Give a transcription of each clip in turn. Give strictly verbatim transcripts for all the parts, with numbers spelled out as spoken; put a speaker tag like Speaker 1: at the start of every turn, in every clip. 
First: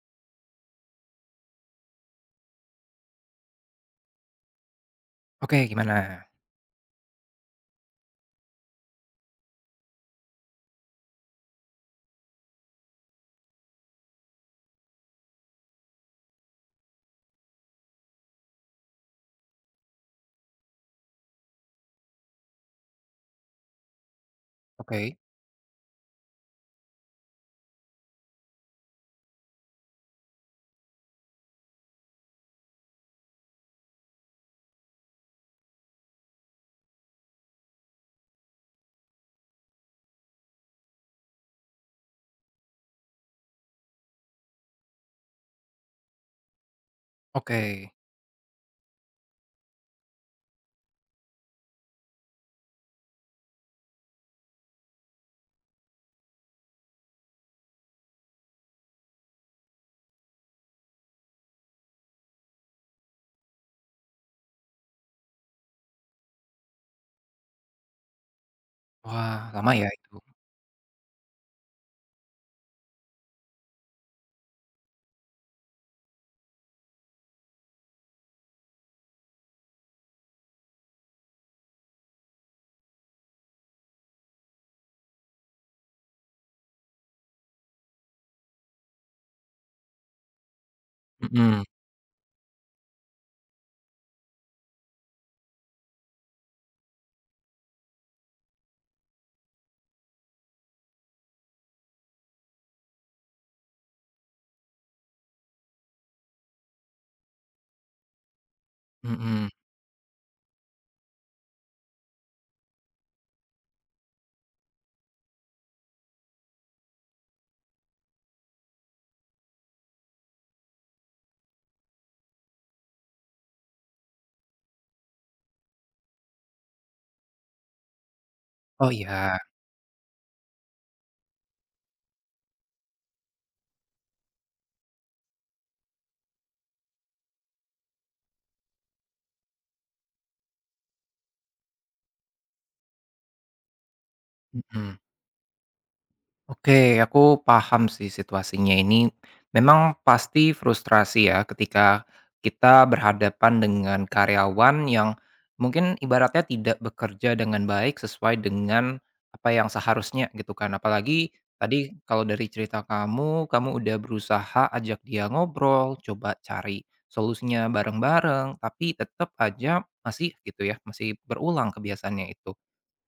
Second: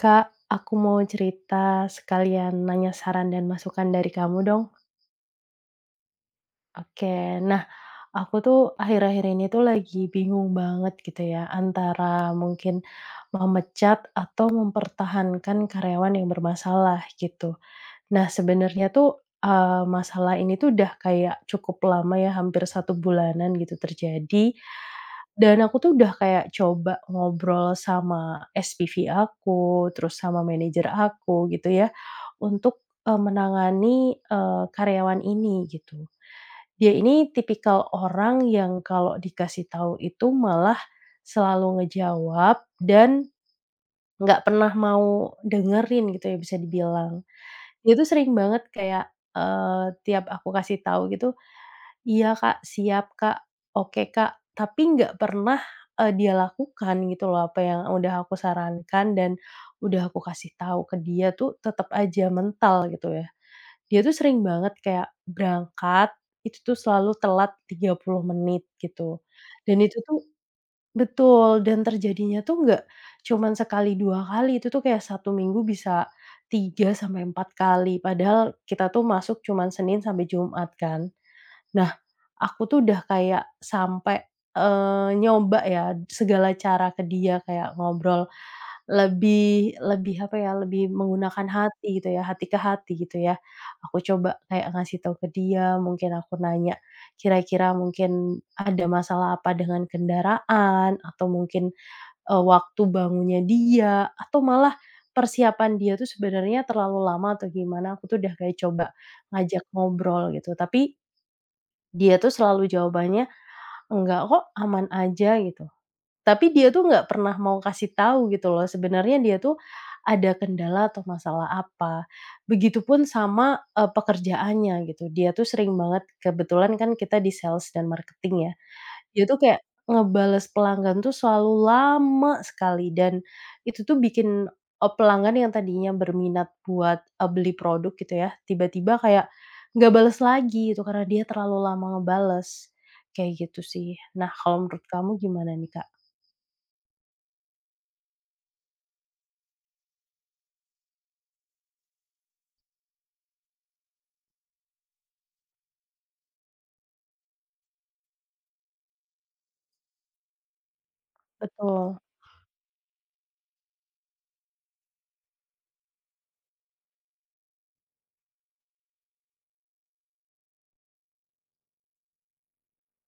Speaker 1: Kak, aku mau cerita sekalian nanya saran dan masukan dari kamu dong.
Speaker 2: Oke, gimana?
Speaker 1: Oke, nah aku tuh akhir-akhir ini tuh lagi bingung banget gitu ya antara mungkin memecat atau mempertahankan karyawan yang bermasalah gitu. Nah, sebenarnya tuh, eee, masalah ini tuh udah kayak cukup lama ya, hampir satu bulanan gitu terjadi,
Speaker 2: Oke
Speaker 1: dan aku tuh udah kayak coba ngobrol sama S P V aku, terus sama manajer aku gitu ya, untuk, eee, menangani, eee, karyawan ini gitu. Dia ini tipikal orang yang kalau dikasih tahu itu malah selalu ngejawab dan nggak pernah mau dengerin gitu ya, bisa dibilang.
Speaker 2: oke.
Speaker 1: Dia tuh sering banget kayak, eee, tiap aku kasih tahu gitu, "Iya, Kak, siap, Kak, oke, Kak." Tapi nggak pernah, eee, dia lakukan gitu loh apa yang udah aku sarankan dan udah aku kasih tahu ke dia tuh tetep aja mental gitu ya. Dia tuh sering banget kayak berangkat, itu tuh selalu telat tiga puluh menit gitu,
Speaker 2: Wah, lama
Speaker 1: dan
Speaker 2: ya
Speaker 1: itu
Speaker 2: itu?
Speaker 1: tuh betul, dan terjadinya tuh nggak cuman sekali, dua kali, itu tuh kayak satu minggu bisa tiga sampai empat kali, padahal kita tuh masuk cuman Senin sampai Jumat kan. Nah, Aku tuh udah kayak sampai, eee, nyoba ya segala cara ke dia kayak ngobrol lebih lebih apa ya, lebih menggunakan
Speaker 2: Mhm
Speaker 1: hati gitu ya, hati ke hati gitu ya. Aku coba kayak ngasih tahu ke dia, mungkin aku nanya kira-kira mungkin ada masalah apa dengan kendaraan atau mungkin, eee, waktu bangunnya dia atau malah persiapan dia tuh sebenarnya terlalu lama atau gimana, aku tuh udah kayak coba
Speaker 2: mhm.
Speaker 1: ngajak ngobrol gitu. Tapi dia tuh selalu jawabannya Enggak kok, aman aja gitu. Tapi dia tuh nggak pernah mau kasih tahu gitu loh, sebenarnya dia tuh ada kendala atau masalah apa. Begitupun sama, eee, pekerjaannya gitu, dia tuh sering banget kebetulan kan kita di sales dan marketing ya.
Speaker 2: Oh,
Speaker 1: Dia
Speaker 2: iya.
Speaker 1: tuh kayak ngebales pelanggan tuh selalu lama sekali dan itu tuh bikin, eee, pelanggan yang tadinya berminat buat, eee, beli produk gitu ya, tiba-tiba kayak nggak bales lagi itu karena dia terlalu lama ngebales, kayak gitu sih. Nah, kalau menurut
Speaker 2: Mhm.
Speaker 1: kamu gimana nih, Kak?
Speaker 2: Oke, aku paham sih situasinya ini. Memang pasti frustrasi ya ketika kita berhadapan dengan karyawan yang mungkin ibaratnya tidak bekerja dengan baik sesuai dengan apa yang seharusnya gitu kan. Apalagi tadi
Speaker 1: Betul,
Speaker 2: kalau dari cerita kamu, kamu udah berusaha ajak dia ngobrol, coba cari solusinya bareng-bareng, tapi tetap aja masih gitu ya, masih berulang kebiasaannya itu.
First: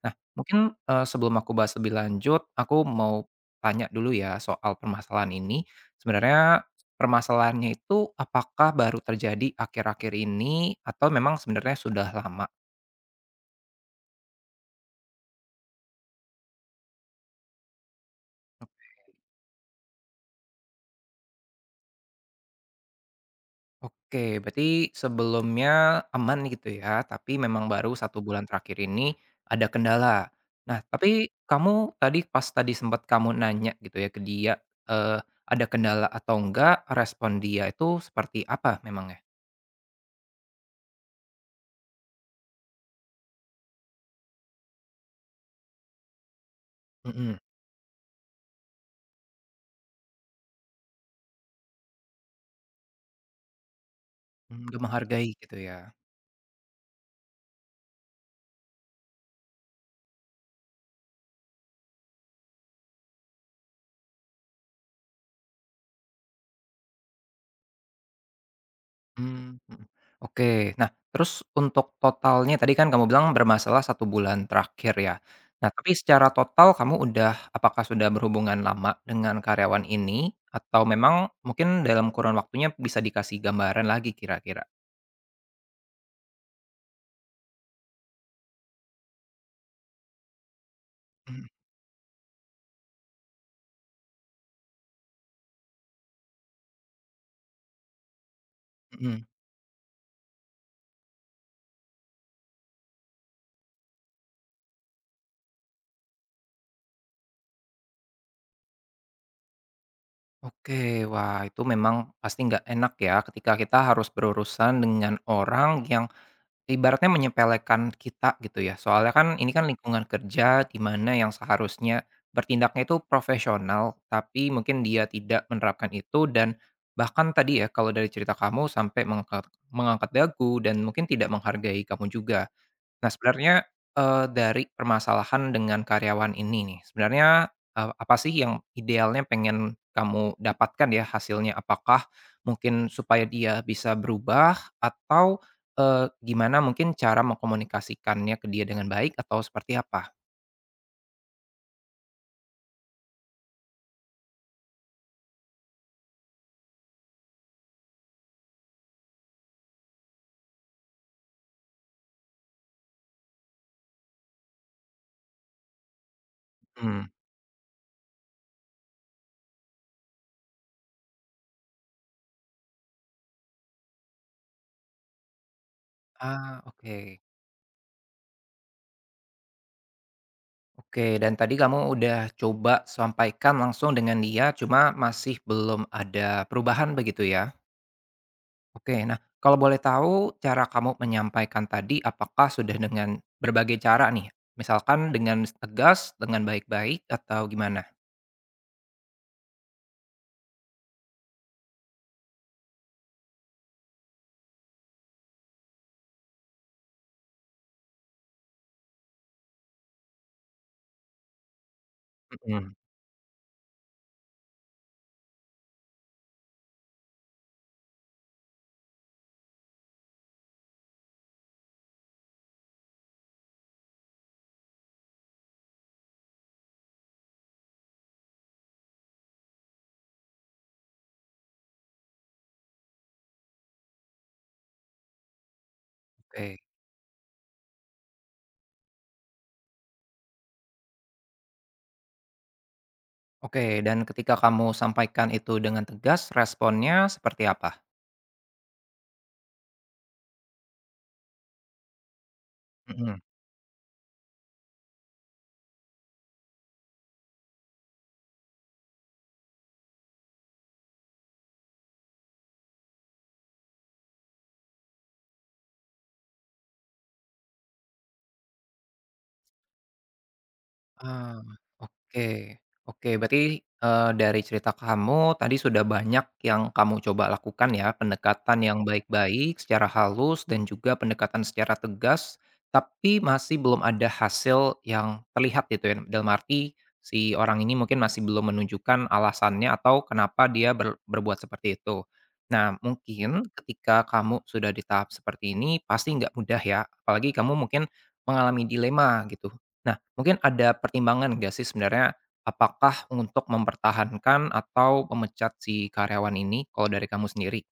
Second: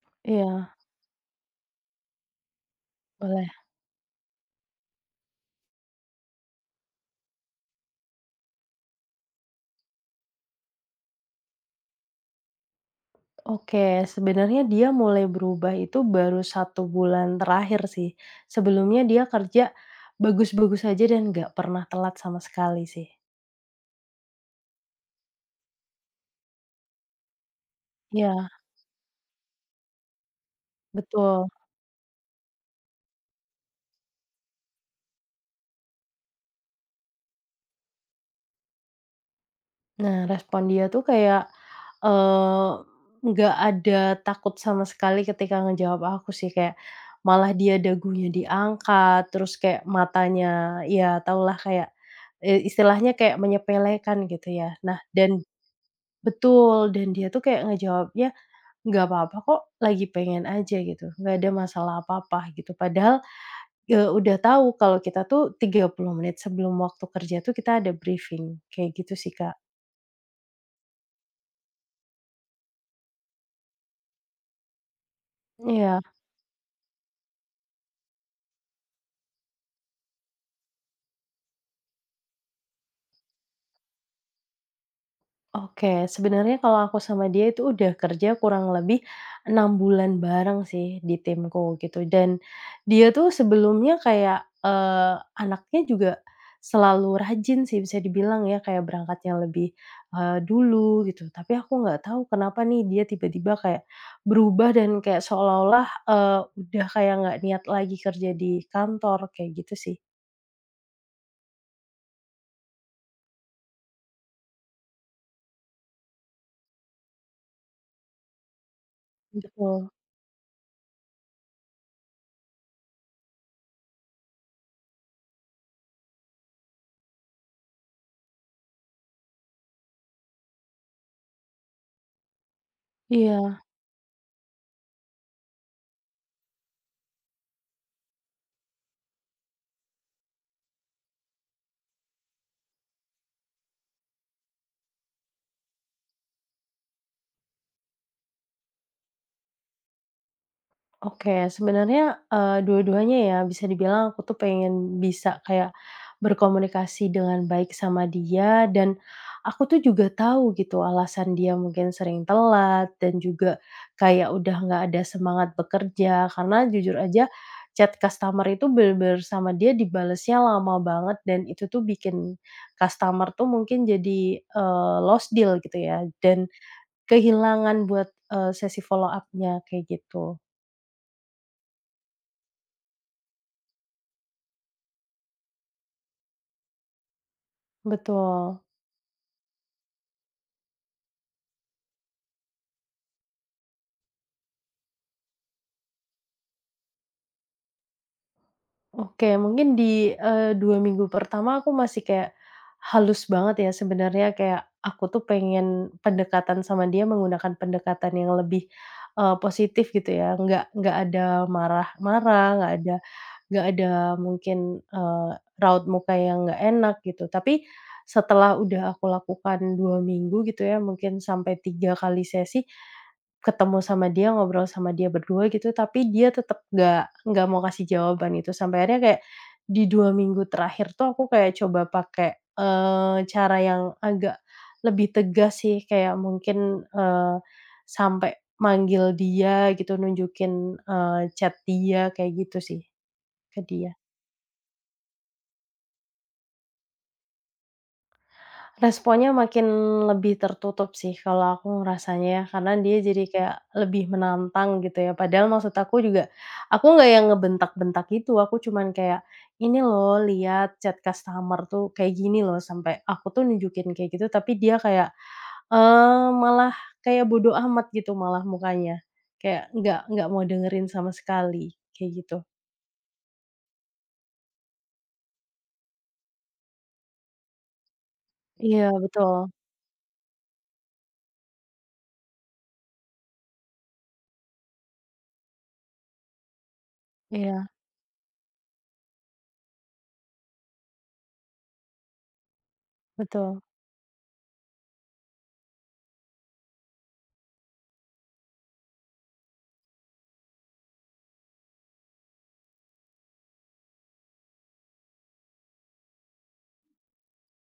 Speaker 2: Nah, mungkin,
Speaker 1: iya,
Speaker 2: eee, sebelum aku bahas lebih lanjut, aku mau
Speaker 1: boleh.
Speaker 2: tanya dulu ya soal permasalahan ini. Sebenarnya permasalahannya itu apakah baru terjadi akhir-akhir ini atau memang sebenarnya sudah lama?
Speaker 1: Oke, sebenarnya dia mulai berubah itu baru satu bulan terakhir sih. Sebelumnya dia kerja bagus-bagus aja dan nggak pernah telat sama sekali sih.
Speaker 2: Oke, berarti sebelumnya aman gitu ya, tapi memang baru satu bulan
Speaker 1: Iya.
Speaker 2: terakhir ini ada kendala. Nah, tapi
Speaker 1: Betul.
Speaker 2: kamu tadi pas tadi sempat kamu nanya gitu ya ke dia, eee, ada kendala atau enggak, respon dia itu seperti apa memangnya?
Speaker 1: Nah, respon dia tuh kayak, eee, nggak ada takut sama sekali ketika ngejawab aku sih, kayak
Speaker 2: Mhm.
Speaker 1: malah dia dagunya diangkat, terus kayak matanya, ya tahulah kayak, eee, istilahnya kayak menyepelekan gitu
Speaker 2: Mmm,
Speaker 1: ya.
Speaker 2: nggak
Speaker 1: Nah,
Speaker 2: menghargai
Speaker 1: dan
Speaker 2: gitu ya?
Speaker 1: betul, dan dia tuh kayak ngejawabnya, "Nggak apa-apa kok, lagi pengen aja," gitu, "nggak ada masalah apa-apa," gitu. Padahal, eee, udah tahu kalau kita tuh tiga puluh menit sebelum waktu kerja tuh kita ada briefing, kayak gitu sih, Kak.
Speaker 2: Mmm, mhm. Oke. Nah, terus untuk totalnya tadi kan kamu bilang bermasalah satu bulan terakhir ya. Nah, tapi
Speaker 1: Iya.
Speaker 2: secara total kamu udah apakah sudah berhubungan lama dengan karyawan ini? Atau memang mungkin dalam kurun waktunya bisa dikasih gambaran lagi kira-kira?
Speaker 1: Oke, sebenarnya kalau aku sama dia itu udah kerja kurang lebih enam bulan bareng sih di
Speaker 2: Mhm
Speaker 1: timku gitu, dan dia tuh sebelumnya kayak, eee, anaknya juga selalu rajin sih bisa dibilang ya, kayak
Speaker 2: mhm.
Speaker 1: berangkatnya lebih, eee, dulu gitu. Tapi aku nggak tahu kenapa nih dia tiba-tiba kayak berubah dan kayak seolah-olah, eee, udah kayak nggak niat lagi kerja di kantor, kayak gitu sih.
Speaker 2: Oke. Wah, itu memang pasti nggak enak ya ketika kita harus berurusan dengan orang yang ibaratnya menyepelekan kita gitu ya, soalnya kan
Speaker 1: Mmm.
Speaker 2: ini kan mhm
Speaker 1: Betul,
Speaker 2: lingkungan kerja di mana yang seharusnya bertindaknya itu profesional, tapi mungkin dia tidak menerapkan itu dan bahkan tadi ya, kalau dari cerita kamu sampai mengangkat mengangkat dagu dan mungkin tidak menghargai kamu juga. Nah sebenarnya,
Speaker 1: iya.
Speaker 2: eee, dari permasalahan dengan karyawan ini nih, sebenarnya, eee, apa sih yang idealnya pengen kamu dapatkan ya hasilnya? Apakah mungkin supaya dia bisa berubah atau, eee, gimana mungkin cara mengkomunikasikannya ke dia dengan baik atau seperti apa?
Speaker 1: Oke, sebenarnya, eee, dua-duanya ya bisa dibilang aku tuh pengen bisa kayak berkomunikasi dengan baik sama dia dan aku tuh juga tahu gitu alasan dia mungkin sering telat dan juga kayak udah nggak ada semangat bekerja karena jujur
Speaker 2: Mhm.
Speaker 1: aja chat customer itu bener sama dia dibalesnya lama banget dan itu tuh bikin customer tuh mungkin jadi, eee, lost deal gitu ya dan
Speaker 2: Ah, oke.
Speaker 1: kehilangan buat, eee, sesi follow up-nya kayak gitu.
Speaker 2: Oke, dan tadi kamu udah coba sampaikan langsung dengan dia, cuma masih belum ada perubahan begitu ya?
Speaker 1: Betul.
Speaker 2: Oke, nah kalau boleh tahu cara kamu menyampaikan tadi apakah sudah dengan berbagai cara nih? Misalkan dengan tegas, dengan baik-baik atau gimana?
Speaker 1: Oke, mungkin di, eee, dua minggu pertama aku masih kayak halus banget ya sebenarnya, kayak aku tuh pengen pendekatan sama dia menggunakan pendekatan yang lebih, eee, positif gitu ya, nggak nggak ada marah-marah, nggak
Speaker 2: Mhm.
Speaker 1: ada nggak ada mungkin, eee, raut muka yang nggak enak gitu. Tapi setelah udah aku lakukan dua minggu gitu ya, mungkin sampai tiga kali sesi, Ketemu sama dia, ngobrol sama dia berdua gitu, tapi dia tetap nggak nggak mau kasih jawaban itu. Sampai akhirnya kayak di dua minggu terakhir tuh aku kayak coba pakai, eee, cara yang agak lebih tegas sih, kayak
Speaker 2: Oke.
Speaker 1: mungkin, eee, sampai manggil dia gitu, nunjukin, eee, chat dia, kayak gitu sih,
Speaker 2: Oke,
Speaker 1: ke dia.
Speaker 2: dan ketika kamu sampaikan itu dengan tegas, responnya seperti apa?
Speaker 1: Responnya makin lebih tertutup sih kalau aku ngerasanya ya, karena dia
Speaker 2: Mhm.
Speaker 1: jadi kayak lebih menantang gitu ya. Padahal maksud aku juga, aku nggak yang ngebentak-bentak gitu, aku cuman kayak, "Ini loh, lihat chat customer tuh kayak gini loh," sampai aku tuh nunjukin kayak gitu, tapi dia kayak, eee, malah kayak bodoh amat gitu malah mukanya. Kayak nggak nggak mau dengerin sama
Speaker 2: Ah,
Speaker 1: sekali, kayak
Speaker 2: oke
Speaker 1: gitu.
Speaker 2: oke. Berarti, eee, dari cerita kamu tadi sudah banyak yang kamu coba lakukan ya, pendekatan yang
Speaker 1: Iya betul,
Speaker 2: baik-baik secara halus dan juga pendekatan secara tegas, tapi masih belum ada hasil yang terlihat gitu ya. Dalam arti si orang
Speaker 1: iya
Speaker 2: ini mungkin masih belum menunjukkan alasannya atau kenapa dia ber berbuat seperti itu. Nah, mungkin
Speaker 1: betul.
Speaker 2: ketika kamu sudah di tahap seperti ini pasti nggak mudah ya, apalagi kamu mungkin mengalami dilema gitu. Mungkin ada pertimbangan nggak sih sebenarnya, apakah untuk mempertahankan atau memecat si karyawan ini kalau dari kamu sendiri?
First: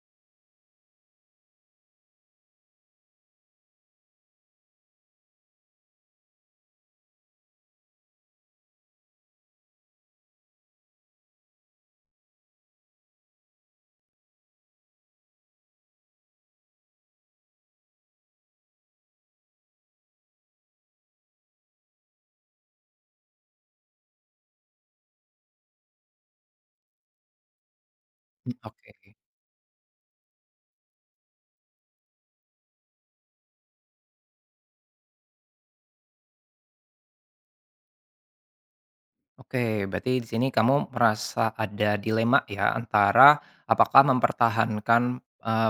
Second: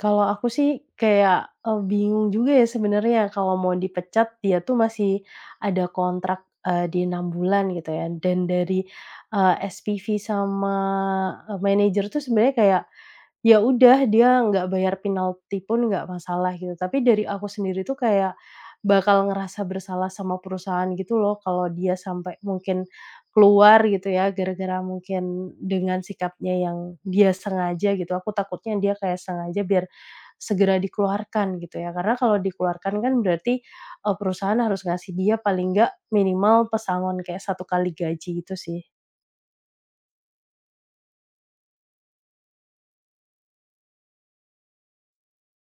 Speaker 1: Kalau aku sih kayak, eee, bingung juga ya sebenarnya kalau mau dipecat dia tuh masih ada kontrak, eee, di enam bulan gitu ya dan dari, eee, S P V sama, eee, manajer tuh sebenarnya kayak, "Ya udah dia nggak bayar penalti pun nggak masalah," gitu, tapi dari aku sendiri tuh kayak bakal ngerasa bersalah sama perusahaan gitu loh kalau dia sampai mungkin keluar gitu ya gara-gara mungkin dengan sikapnya yang dia sengaja gitu, aku
Speaker 2: Mmm,
Speaker 1: takutnya
Speaker 2: oke.
Speaker 1: dia kayak sengaja biar segera dikeluarkan gitu ya. Karena kalau dikeluarkan kan berarti, eee, perusahaan harus ngasih dia paling nggak minimal pesangon kayak satu kali gaji gitu sih.
Speaker 2: Oke, berarti di sini kamu merasa ada dilema ya antara apakah mempertahankan, eee,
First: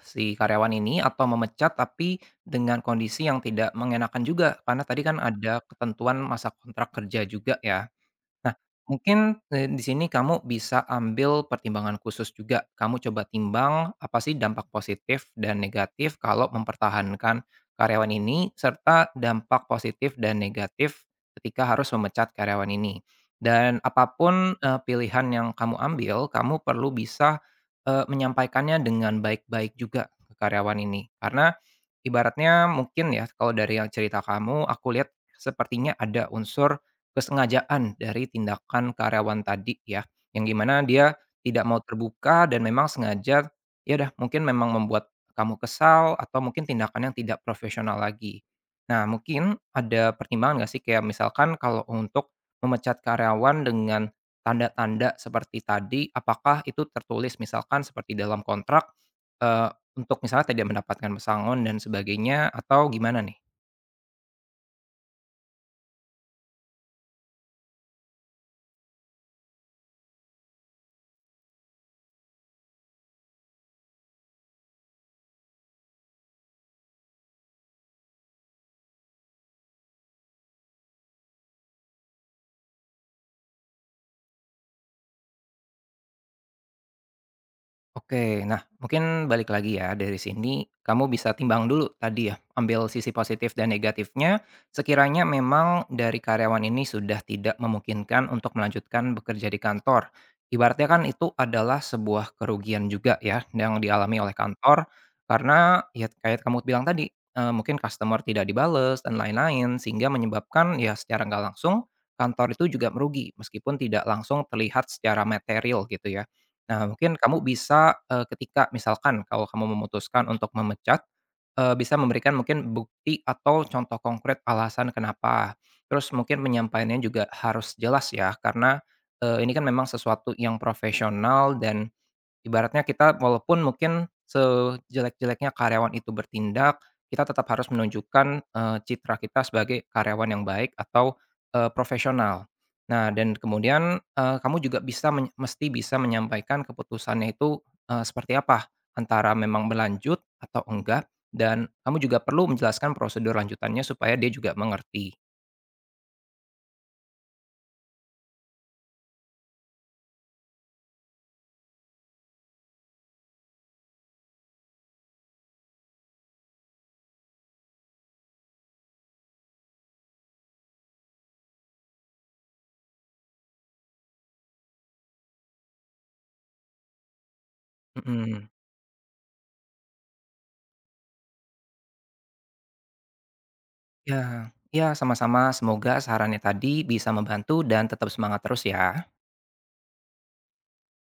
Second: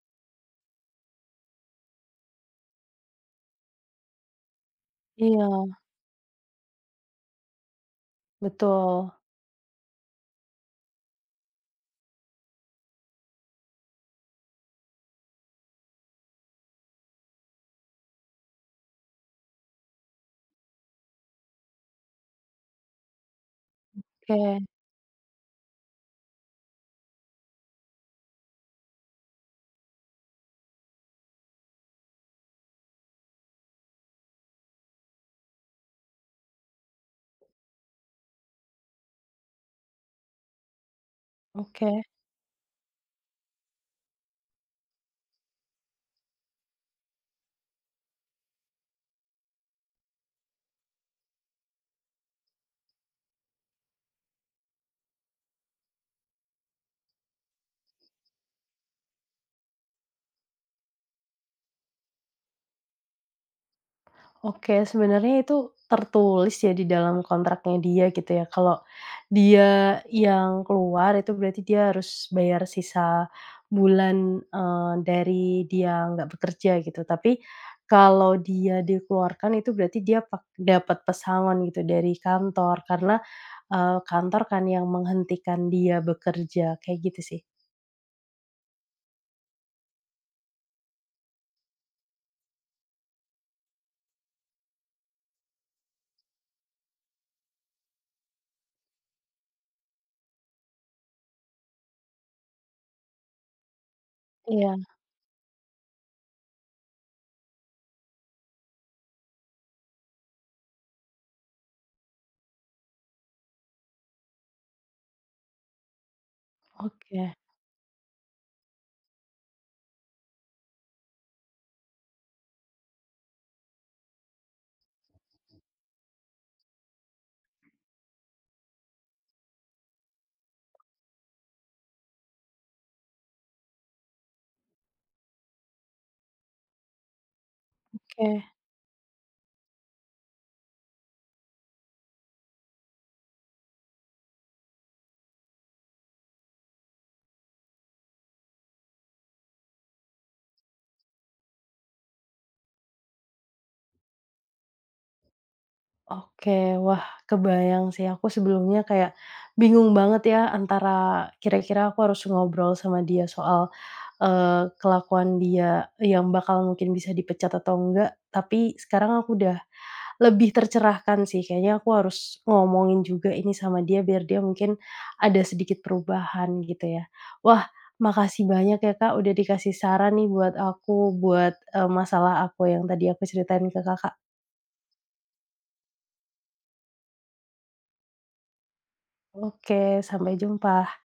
Speaker 2: si karyawan ini atau memecat tapi dengan kondisi yang tidak mengenakan juga, karena tadi kan
Speaker 1: Iya,
Speaker 2: ada ketentuan masa kontrak kerja juga ya? Nah,
Speaker 1: betul.
Speaker 2: mungkin, eee, di sini kamu bisa ambil pertimbangan khusus juga. Kamu coba timbang apa sih dampak positif dan negatif kalau mempertahankan karyawan ini, serta dampak positif dan negatif ketika harus memecat karyawan ini. Dan apapun pun,
Speaker 1: Oke,
Speaker 2: pilihan yang kamu ambil, kamu perlu bisa, eee, menyampaikannya dengan baik-baik juga ke karyawan ini. Karena ibaratnya mungkin ya, kalau dari yang cerita kamu, aku lihat sepertinya ada unsur kesengajaan dari tindakan karyawan tadi ya, yang gimana dia tidak mau
Speaker 1: oke.
Speaker 2: terbuka dan memang sengaja, ya dah mungkin memang membuat kamu kesal atau mungkin tindakan yang tidak profesional lagi. Nah, mungkin ada pertimbangan nggak sih kayak misalkan kalau untuk memecat karyawan dengan tanda-tanda seperti tadi, apakah itu tertulis misalkan seperti dalam kontrak, eee, untuk misalnya tidak mendapatkan pesangon dan sebagainya atau gimana nih?
Speaker 1: Oke, sebenarnya itu tertulis ya di dalam kontraknya dia gitu ya, kalau dia yang keluar itu berarti dia harus bayar sisa bulan, eee, dari dia nggak bekerja gitu. Tapi kalau dia dikeluarkan itu berarti dia pak dapat pesangon gitu dari kantor karena, eee, kantor kan yang menghentikan dia bekerja, kayak gitu sih.
Speaker 2: Oke, nah mungkin balik lagi ya dari sini kamu bisa timbang dulu tadi ya, ambil sisi positif dan negatifnya. Sekiranya memang dari karyawan ini sudah tidak memungkinkan untuk melanjutkan bekerja di kantor. Ibaratnya kan itu adalah sebuah kerugian juga ya yang dialami oleh
Speaker 1: Iya.
Speaker 2: kantor karena ya kayak kamu bilang tadi eh, mungkin customer tidak dibales dan lain-lain sehingga menyebabkan ya secara nggak langsung kantor itu juga merugi meskipun tidak langsung terlihat secara material gitu ya. Nah, mungkin
Speaker 1: Oke,
Speaker 2: kamu bisa, eee, ketika misalkan kalau kamu memutuskan untuk memecat, eee, bisa memberikan mungkin bukti atau contoh konkret alasan kenapa. Terus mungkin penyampaiannya juga harus jelas ya, karena, eee, ini kan memang sesuatu yang profesional dan ibaratnya kita walaupun mungkin sejelek-jeleknya karyawan itu bertindak, kita tetap harus menunjukkan,
Speaker 1: oke.
Speaker 2: eee, citra kita sebagai karyawan yang baik atau, eee, profesional. Nah dan kemudian, eee, kamu juga bisa men mesti bisa menyampaikan keputusannya itu, eee, seperti apa, antara memang berlanjut atau enggak, dan kamu juga perlu menjelaskan prosedur lanjutannya supaya dia juga mengerti.
Speaker 1: Oke, wah, kebayang sih aku sebelumnya kayak bingung banget ya antara kira-kira aku harus ngobrol sama dia soal, eee, kelakuan dia yang bakal mungkin bisa dipecat atau enggak, tapi sekarang aku udah lebih tercerahkan sih kayaknya aku harus ngomongin juga ini sama dia biar dia mungkin ada sedikit perubahan gitu ya. Wah, makasih
Speaker 2: Mhm.
Speaker 1: banyak ya Kak udah dikasih saran nih buat aku buat, eee, masalah aku yang tadi aku ceritain ke Kakak.
Speaker 2: Ya. Ya sama-sama, semoga sarannya tadi bisa membantu dan tetap semangat terus ya.
Speaker 1: Oke, sampai jumpa.